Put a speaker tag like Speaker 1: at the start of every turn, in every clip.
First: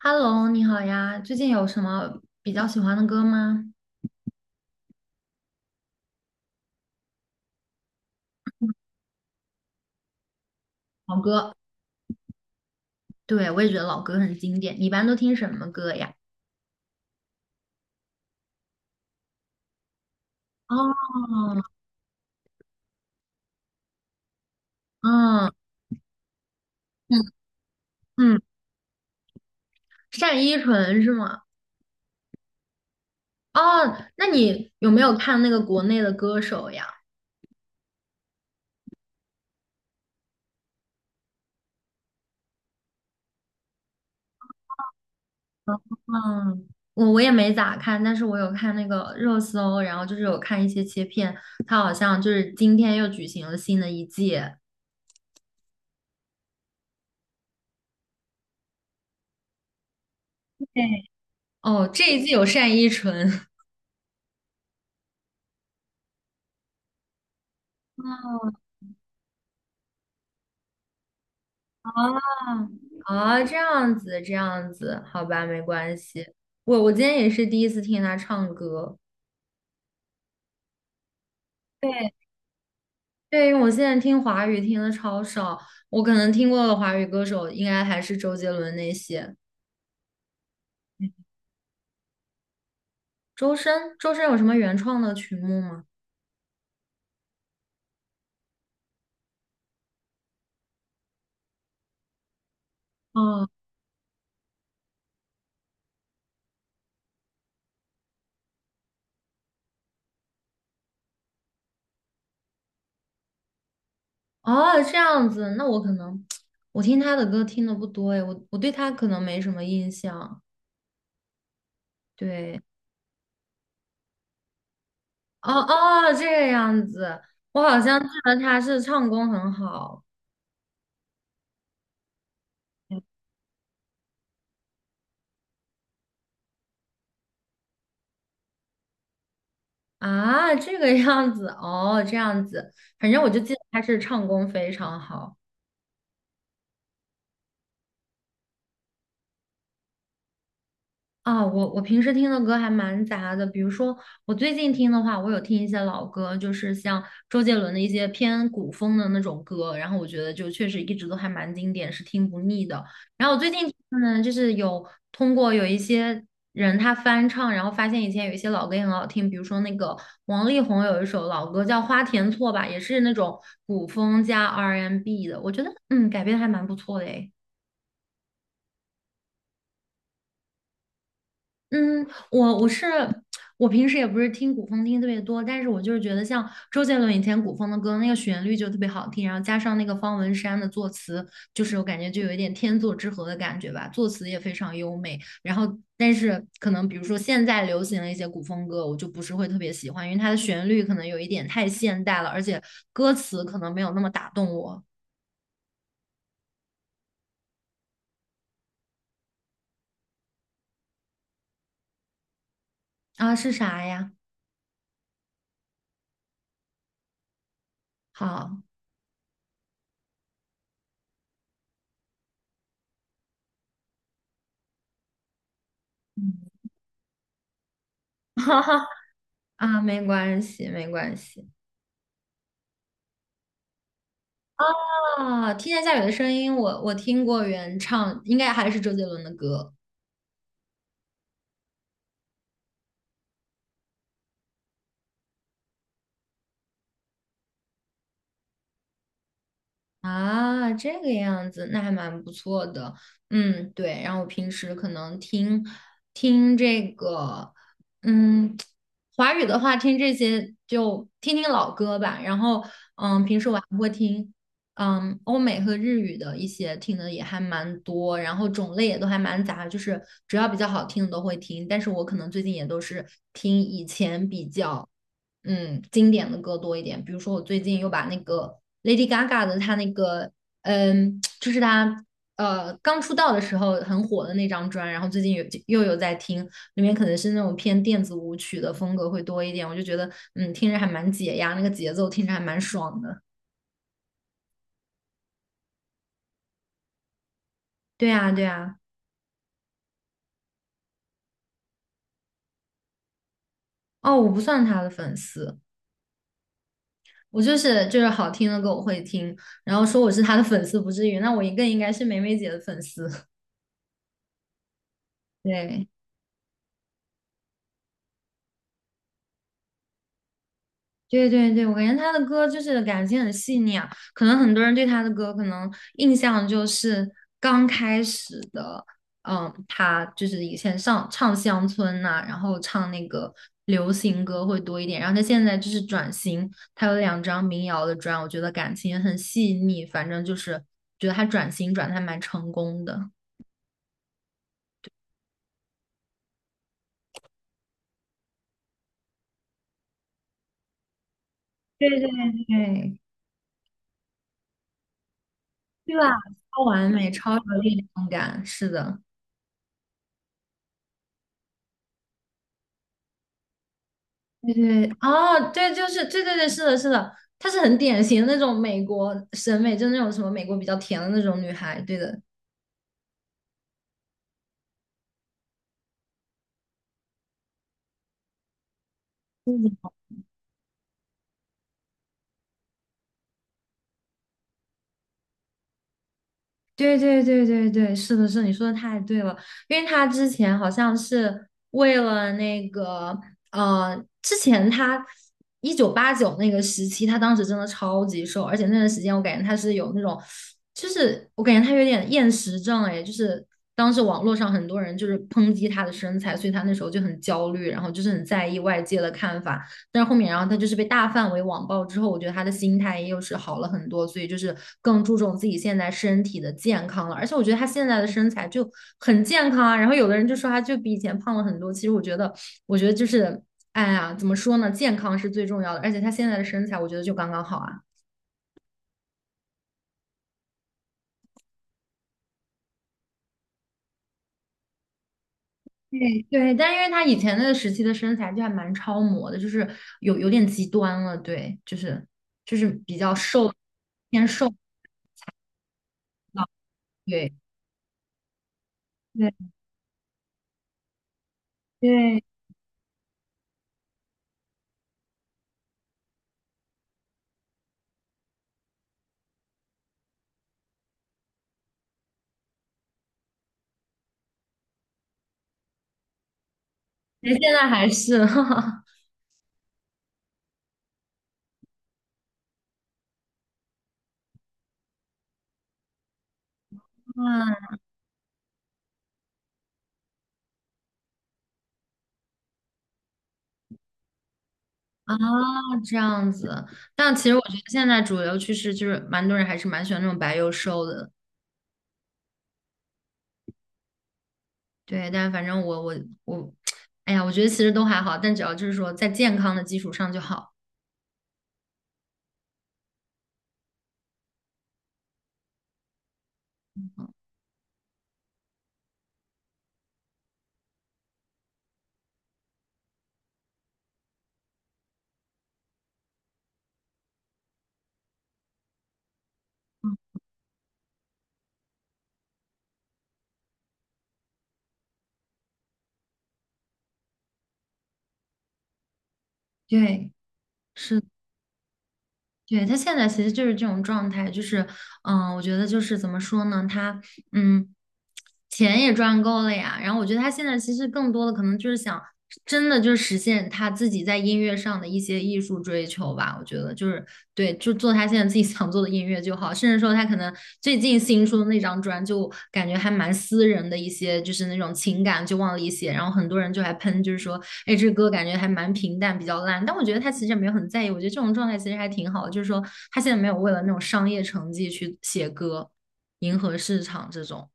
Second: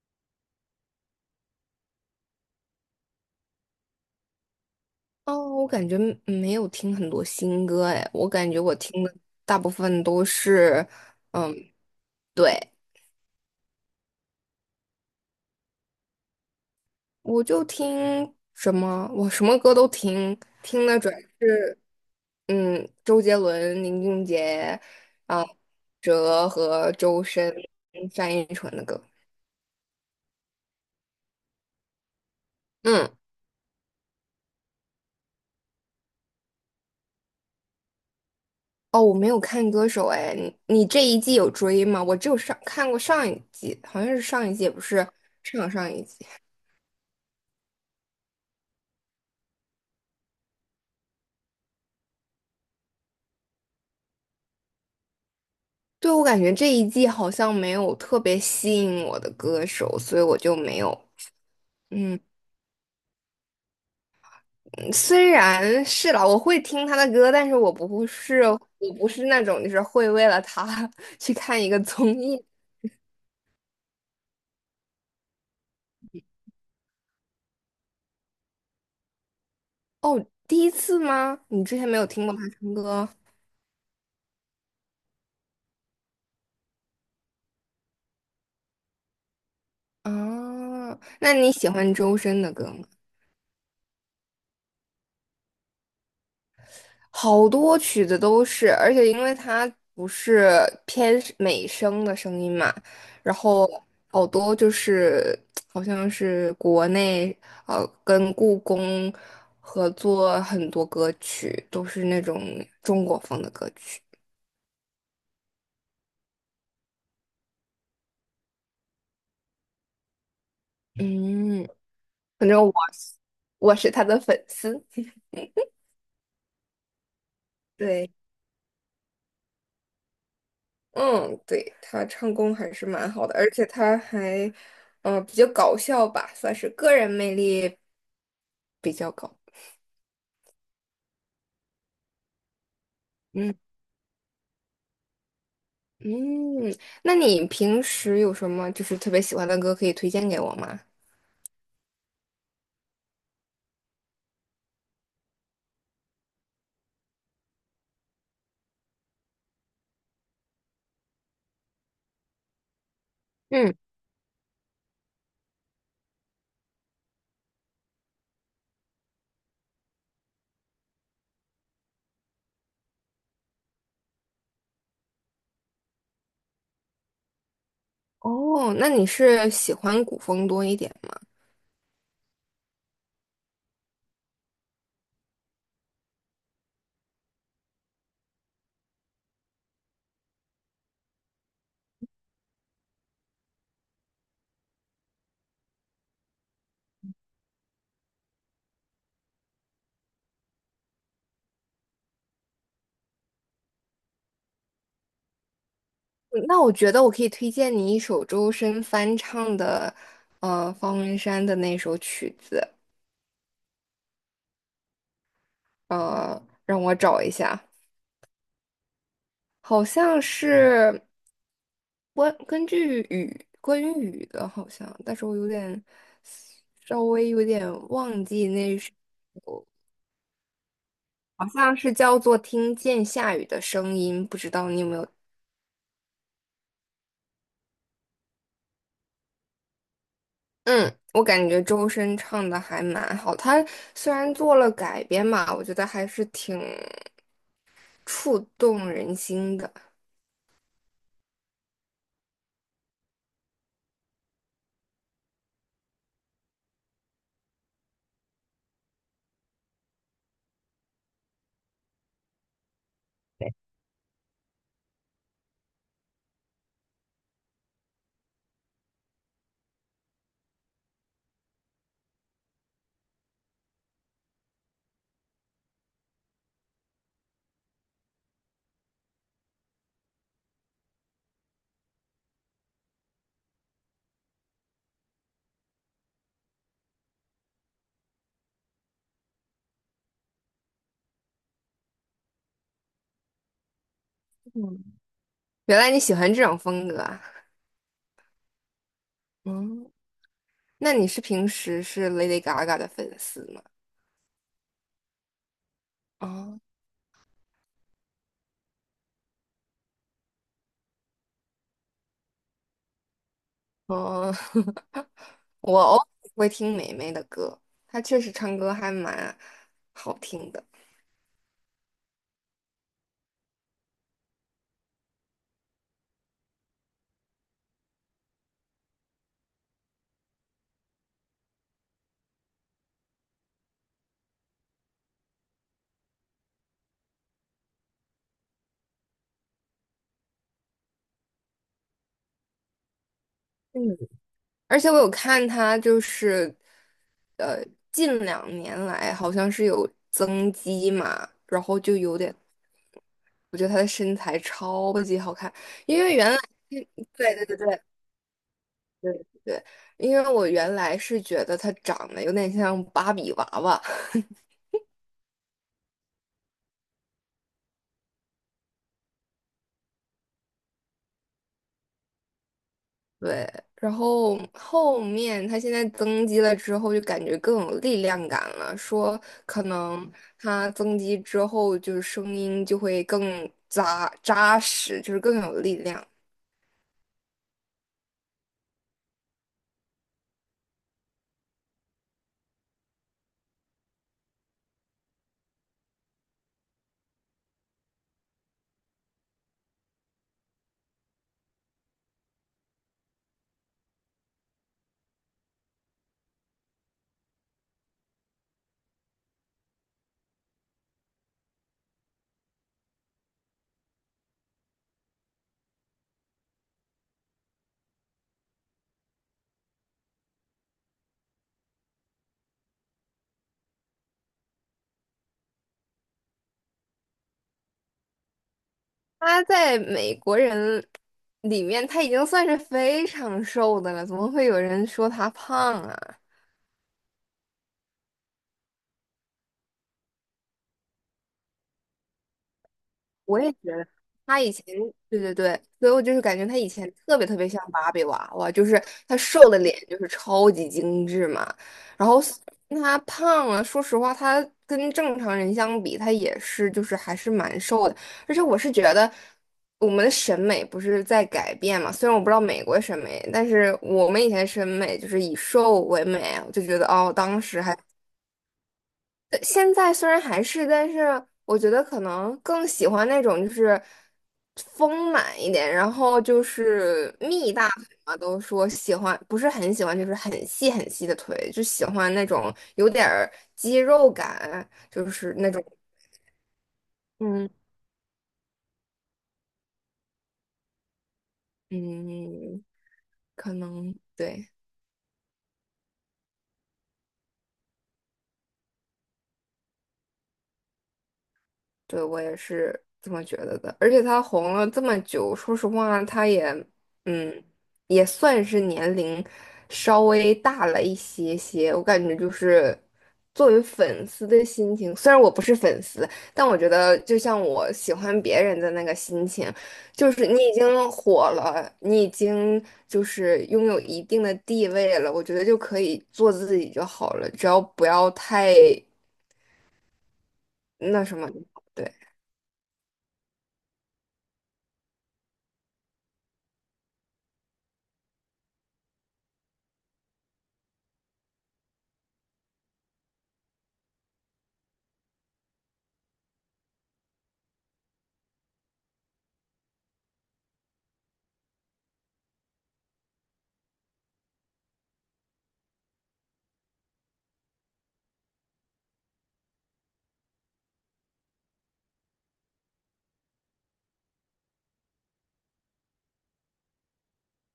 Speaker 1: Hello，你好呀，最近有什么比较喜欢的歌吗？
Speaker 2: 哦，我感觉没有听很多新歌哎，我感觉我听的大部分都是，
Speaker 1: 老
Speaker 2: 嗯，
Speaker 1: 歌，
Speaker 2: 对，
Speaker 1: 对，我也觉得老歌很经典。你一般都听什么歌呀？
Speaker 2: 我就听什么，我什么歌都听，
Speaker 1: 哦，
Speaker 2: 听的主要是周杰伦、林俊杰啊、
Speaker 1: 嗯
Speaker 2: 哲和周深、
Speaker 1: 嗯，
Speaker 2: 单
Speaker 1: 嗯，
Speaker 2: 依纯的歌。
Speaker 1: 单依纯是吗？
Speaker 2: 嗯，
Speaker 1: 哦，那你有没有看那个国内的歌手呀？
Speaker 2: 哦，我没有看歌手哎，你这一季有追吗？我只有看过上一季，好像是上一季，也不是上上一季。
Speaker 1: 嗯，我也没咋看，但是我有看那个热搜，然后就是有看一些切片，他好像就是今天又举行了新的一季。
Speaker 2: 对，我感觉这一季好像没有特别吸引我的歌手，所以我就没
Speaker 1: 对，
Speaker 2: 有。
Speaker 1: 哦，这
Speaker 2: 嗯，
Speaker 1: 一季有单依纯。
Speaker 2: 嗯虽然是啦，我会听他的歌，但是我不是，
Speaker 1: 哦。
Speaker 2: 我不是那种就是会为了他 去看一个
Speaker 1: 啊，
Speaker 2: 综艺。
Speaker 1: 啊，这样子，这样子，好吧，没关系。我今天也是第一次听他唱歌。
Speaker 2: 哦，第一次吗？你之前没有
Speaker 1: 对，
Speaker 2: 听过他唱歌
Speaker 1: 对，因为我现在听华语听的超少，我可能听过的华语歌手应该还是周杰伦那些。
Speaker 2: 啊？那你喜欢周深的歌吗？
Speaker 1: 周深，周深有什么原创的曲目吗？
Speaker 2: 好多曲子都是，而且因为它不是偏是美声的声音嘛，然
Speaker 1: 哦
Speaker 2: 后好多就是好像是国内跟故宫合作很多歌曲，都是那种中国风的歌曲。
Speaker 1: 哦，这样子，那我可能 我听他的歌听的不多诶，我对他可能没什么印象。
Speaker 2: 嗯，反
Speaker 1: 对，
Speaker 2: 正我是他的粉丝。
Speaker 1: 哦哦，这个样子，我好像记
Speaker 2: 对，
Speaker 1: 得他是唱功很好。
Speaker 2: 嗯，对，他唱功还是蛮好的，而且他还比较搞笑吧，算是个人魅力比较高。
Speaker 1: 啊，这个样子哦，这样子，反正我就
Speaker 2: 嗯
Speaker 1: 记得他是唱功非常好。
Speaker 2: 嗯，那你平时有什么就是特别喜欢的歌可以推荐给我吗？
Speaker 1: 啊，我平时听的歌还蛮杂的，比如说我最近听的话，我有听一些老歌，就是像周杰伦的一些偏古风的那种歌，然后我觉得就确实一直都还蛮经典，是听不腻的。然后我最近听
Speaker 2: 嗯，
Speaker 1: 的呢，就是有通过有一些人他翻唱，然后发现以前有一些老歌也很好听，比如说那个王力宏有一首老歌叫《花田错》吧，也是那种古风加 R&B n 的，我觉得改编得还蛮不错的诶。
Speaker 2: 哦，那你是喜欢古风多一点吗？
Speaker 1: 嗯，我我是我平时也不是听古风听特别多，但是我就是觉得像周杰伦以前古风的歌，那个旋律就特别好听，然后加上那个方文山的作词，就是我感觉就有一点天作之合的感觉吧，作词也非常优美。然后，但是可能比如说现在流行的一些古风歌，我就不是会特别喜欢，因为它的旋律可能有一点太现代了，而且歌词可能没有那么打动我
Speaker 2: 嗯那我觉得我可以推荐你一首周深翻唱的，方文山的那首曲子，
Speaker 1: 啊，是啥呀？
Speaker 2: 让我找一下，
Speaker 1: 好，
Speaker 2: 好像是关于雨的，好像，但是我
Speaker 1: 嗯，
Speaker 2: 稍微有点忘 记
Speaker 1: 哈
Speaker 2: 那
Speaker 1: 哈
Speaker 2: 首。
Speaker 1: 啊，没关系，没关
Speaker 2: 好
Speaker 1: 系。
Speaker 2: 像是叫做《听见下雨的声音》，不知道你有没有？
Speaker 1: 啊！听见下雨的声音，我听过原唱，应该还是周杰伦的歌。
Speaker 2: 嗯，我感觉周深唱的还蛮好，他虽然做了改编嘛，我觉得还是挺触动人心的。
Speaker 1: 啊，这个样子，那还蛮不错的。嗯，对。然后我平时可能听听这个，嗯，华语的话听这些就听听老歌吧。然后，平时我还会听，欧美和日语的一些听的也还蛮多，然后种类也都还蛮杂，就是只要比较好听的都会听。但是我可能最近也都是听以前比较。经典的歌多一点。比如说，我最近又把那个 Lady Gaga 的她那个就是她刚出道的时候很火的那张专，然后最近又有在听，里面可能是那种偏电子舞曲的风格会多一点。我就觉得，听着还蛮解压，那个节奏听着还蛮爽的。
Speaker 2: 嗯原来你喜欢这种风格啊？
Speaker 1: 对啊，对啊。
Speaker 2: 嗯那你平时是 Lady Gaga 的粉丝吗？
Speaker 1: 哦，我不算他的粉丝，
Speaker 2: 啊
Speaker 1: 我就是好听的歌我会听，然后说我是他的粉丝不至于，那我也更应该是梅梅姐的粉丝。
Speaker 2: 哦，我
Speaker 1: 对。
Speaker 2: 偶尔会听霉霉的歌，她确实唱歌还蛮好听的。
Speaker 1: 对对对，我感觉他的歌就是感情很细腻啊，可能很多人对他的歌可能印象就是刚开始的，他就是以前上唱乡村呐、然后唱那个流行歌会多一点，然后他现在就是转型，他有2张民谣的专，我觉得感情也很细腻，反正就是觉得他转型转的还蛮成功的。
Speaker 2: 嗯而且我有看她，就是呃，近两年来好像是有增肌嘛，然后
Speaker 1: 对
Speaker 2: 就
Speaker 1: 对
Speaker 2: 有点，
Speaker 1: 对，
Speaker 2: 我觉得她的身材超级好看，
Speaker 1: 对
Speaker 2: 因
Speaker 1: 吧？
Speaker 2: 为原来，
Speaker 1: 超
Speaker 2: 嗯
Speaker 1: 完美，超
Speaker 2: 对
Speaker 1: 有
Speaker 2: 对对
Speaker 1: 力
Speaker 2: 对
Speaker 1: 量感，是的。
Speaker 2: 对对，因为我原来是觉得她长得有点像芭比娃娃，
Speaker 1: 对对，哦，对，就是对对对，是的，是的，她是很典型的那种美国审美，就是那种什么美国比较甜的那种女孩，对的，
Speaker 2: 对，然后后面她现在增肌了之后，就感觉更有力量感了，说可能她增肌之后，就是声音就会更扎扎实，就是更有力量。
Speaker 1: 对对对对对，是的，是的你说的太对了，因为他之前好像是为了那个，呃，之前他1989那个时期，他当时真的超级瘦，而且那段时间我感觉他是有那种，就是我感觉他有点厌食症，哎，就是当时网络上很多人就是抨击他的身材，所以他那时候就很焦虑，然后就是很在意外界的看法，但是后面，然后他就是被大范围网暴之后，我觉得他的心态又是好了很多，所以就是更注重自己现在身体的健康了。而且我觉得他现在的身材就很健康啊。然后有的人就说他就比以前胖了很多，其实我觉得，我觉得就是，哎呀，怎么说呢？健康是最重要的，而且他现在的身材，我觉得就刚刚好啊。
Speaker 2: 他在美国人里面，他已经算是非常瘦的了，怎么会有人说他胖啊？
Speaker 1: 对对，但因为他以前那个时期的身材就还蛮超模的，就是有点极端了，对，就是比较
Speaker 2: 我也
Speaker 1: 瘦，
Speaker 2: 觉得
Speaker 1: 偏
Speaker 2: 他以
Speaker 1: 瘦
Speaker 2: 前，对对对，所以我就是感
Speaker 1: 啊
Speaker 2: 觉他以前特别特别像芭比娃娃，就是他
Speaker 1: 对
Speaker 2: 瘦的脸就是超级精致嘛，然
Speaker 1: 对
Speaker 2: 后
Speaker 1: 对。
Speaker 2: 他胖了，说实话，他跟正常人相比，他也是就是还是蛮瘦的，而且我是觉得我们的审美不是在改变嘛，虽然我不知道美国审美，但是我们以前审美就是以瘦为美，我就觉得哦，
Speaker 1: 其实
Speaker 2: 当
Speaker 1: 现
Speaker 2: 时
Speaker 1: 在
Speaker 2: 还。
Speaker 1: 还是，哈哈，
Speaker 2: 对，现在虽然还是，但是我觉得可能更喜欢那种就是丰满一点，然后就是蜜大
Speaker 1: 嗯
Speaker 2: 腿嘛，都说喜欢，不是很喜欢，就是很细很细的腿，就喜欢那种有点儿肌肉感，就
Speaker 1: 啊，
Speaker 2: 是那种，
Speaker 1: 这样子。但其实我
Speaker 2: 嗯
Speaker 1: 觉得现在主流趋势就是，蛮多人还是蛮喜欢那种白又瘦的。
Speaker 2: 嗯，可能对。
Speaker 1: 对，但反正我，哎呀，我觉得其实都还好，但只要就是说在健康的基础上就好。
Speaker 2: 对，我也是这么觉得的。而且他红了这么久，说实话，他也，嗯，也算是年龄稍微大了一些些。我感觉就是作为粉丝的心情，虽然我不是粉丝，但我觉得就像我喜欢别人的那个心情，就是你已经火了，你已经就是拥有一定的地位了，我觉得就可以做自己就好了，只要不要太
Speaker 1: 对，是，
Speaker 2: 那什么。对。
Speaker 1: 对，他现在其实就是这种状态，就是，我觉得就是怎么说呢，他。嗯，钱也赚够了呀。然后我觉得他现在其实更多的可能就是想，真的就是实现他自己在音乐上的一些艺术追求吧。我觉得就是对，就做他现在自己想做的音乐就好。甚至说他可能最近新出的那张专，就感觉还蛮私人的一些，就是那种情感就往里写。然后很多人就还喷，就是说，哎，这歌感觉还蛮平淡，比较烂。但我觉得他其实也没有很在意。我觉得这种状态其实还挺好的，就是说他现在没有为了那种商业成绩去写歌。迎合市场这种。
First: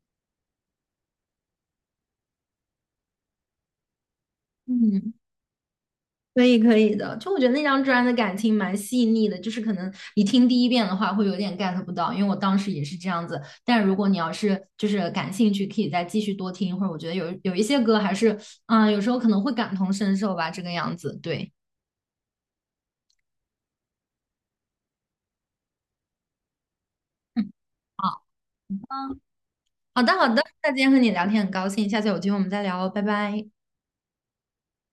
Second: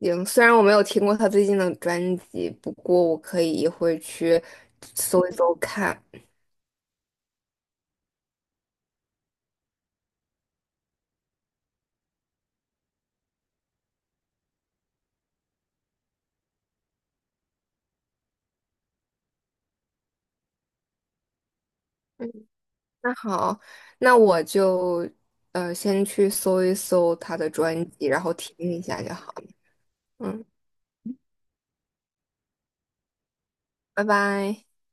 Speaker 2: 行，虽然我没有听过他最近的专辑，不过我可以一会儿去
Speaker 1: 嗯，
Speaker 2: 搜一搜看。
Speaker 1: 可以可以的，就我觉得那张专辑的感情蛮细腻的，就是可能你听第一遍的话会有点 get 不到，因为我当时也是这样子。但如果你要是就是感兴趣，可以再继续多听一会儿。或者我觉得有一些歌还是，有时候可能会感同身受吧，这个样子。对，
Speaker 2: 嗯，那好，那我就先去搜一搜他的
Speaker 1: 嗯，
Speaker 2: 专辑，然
Speaker 1: 好
Speaker 2: 后听一下就好了
Speaker 1: 好的好的，
Speaker 2: 嗯，
Speaker 1: 那今天和你聊天很高兴，下次有机会我们再聊哦，拜拜。
Speaker 2: 拜拜。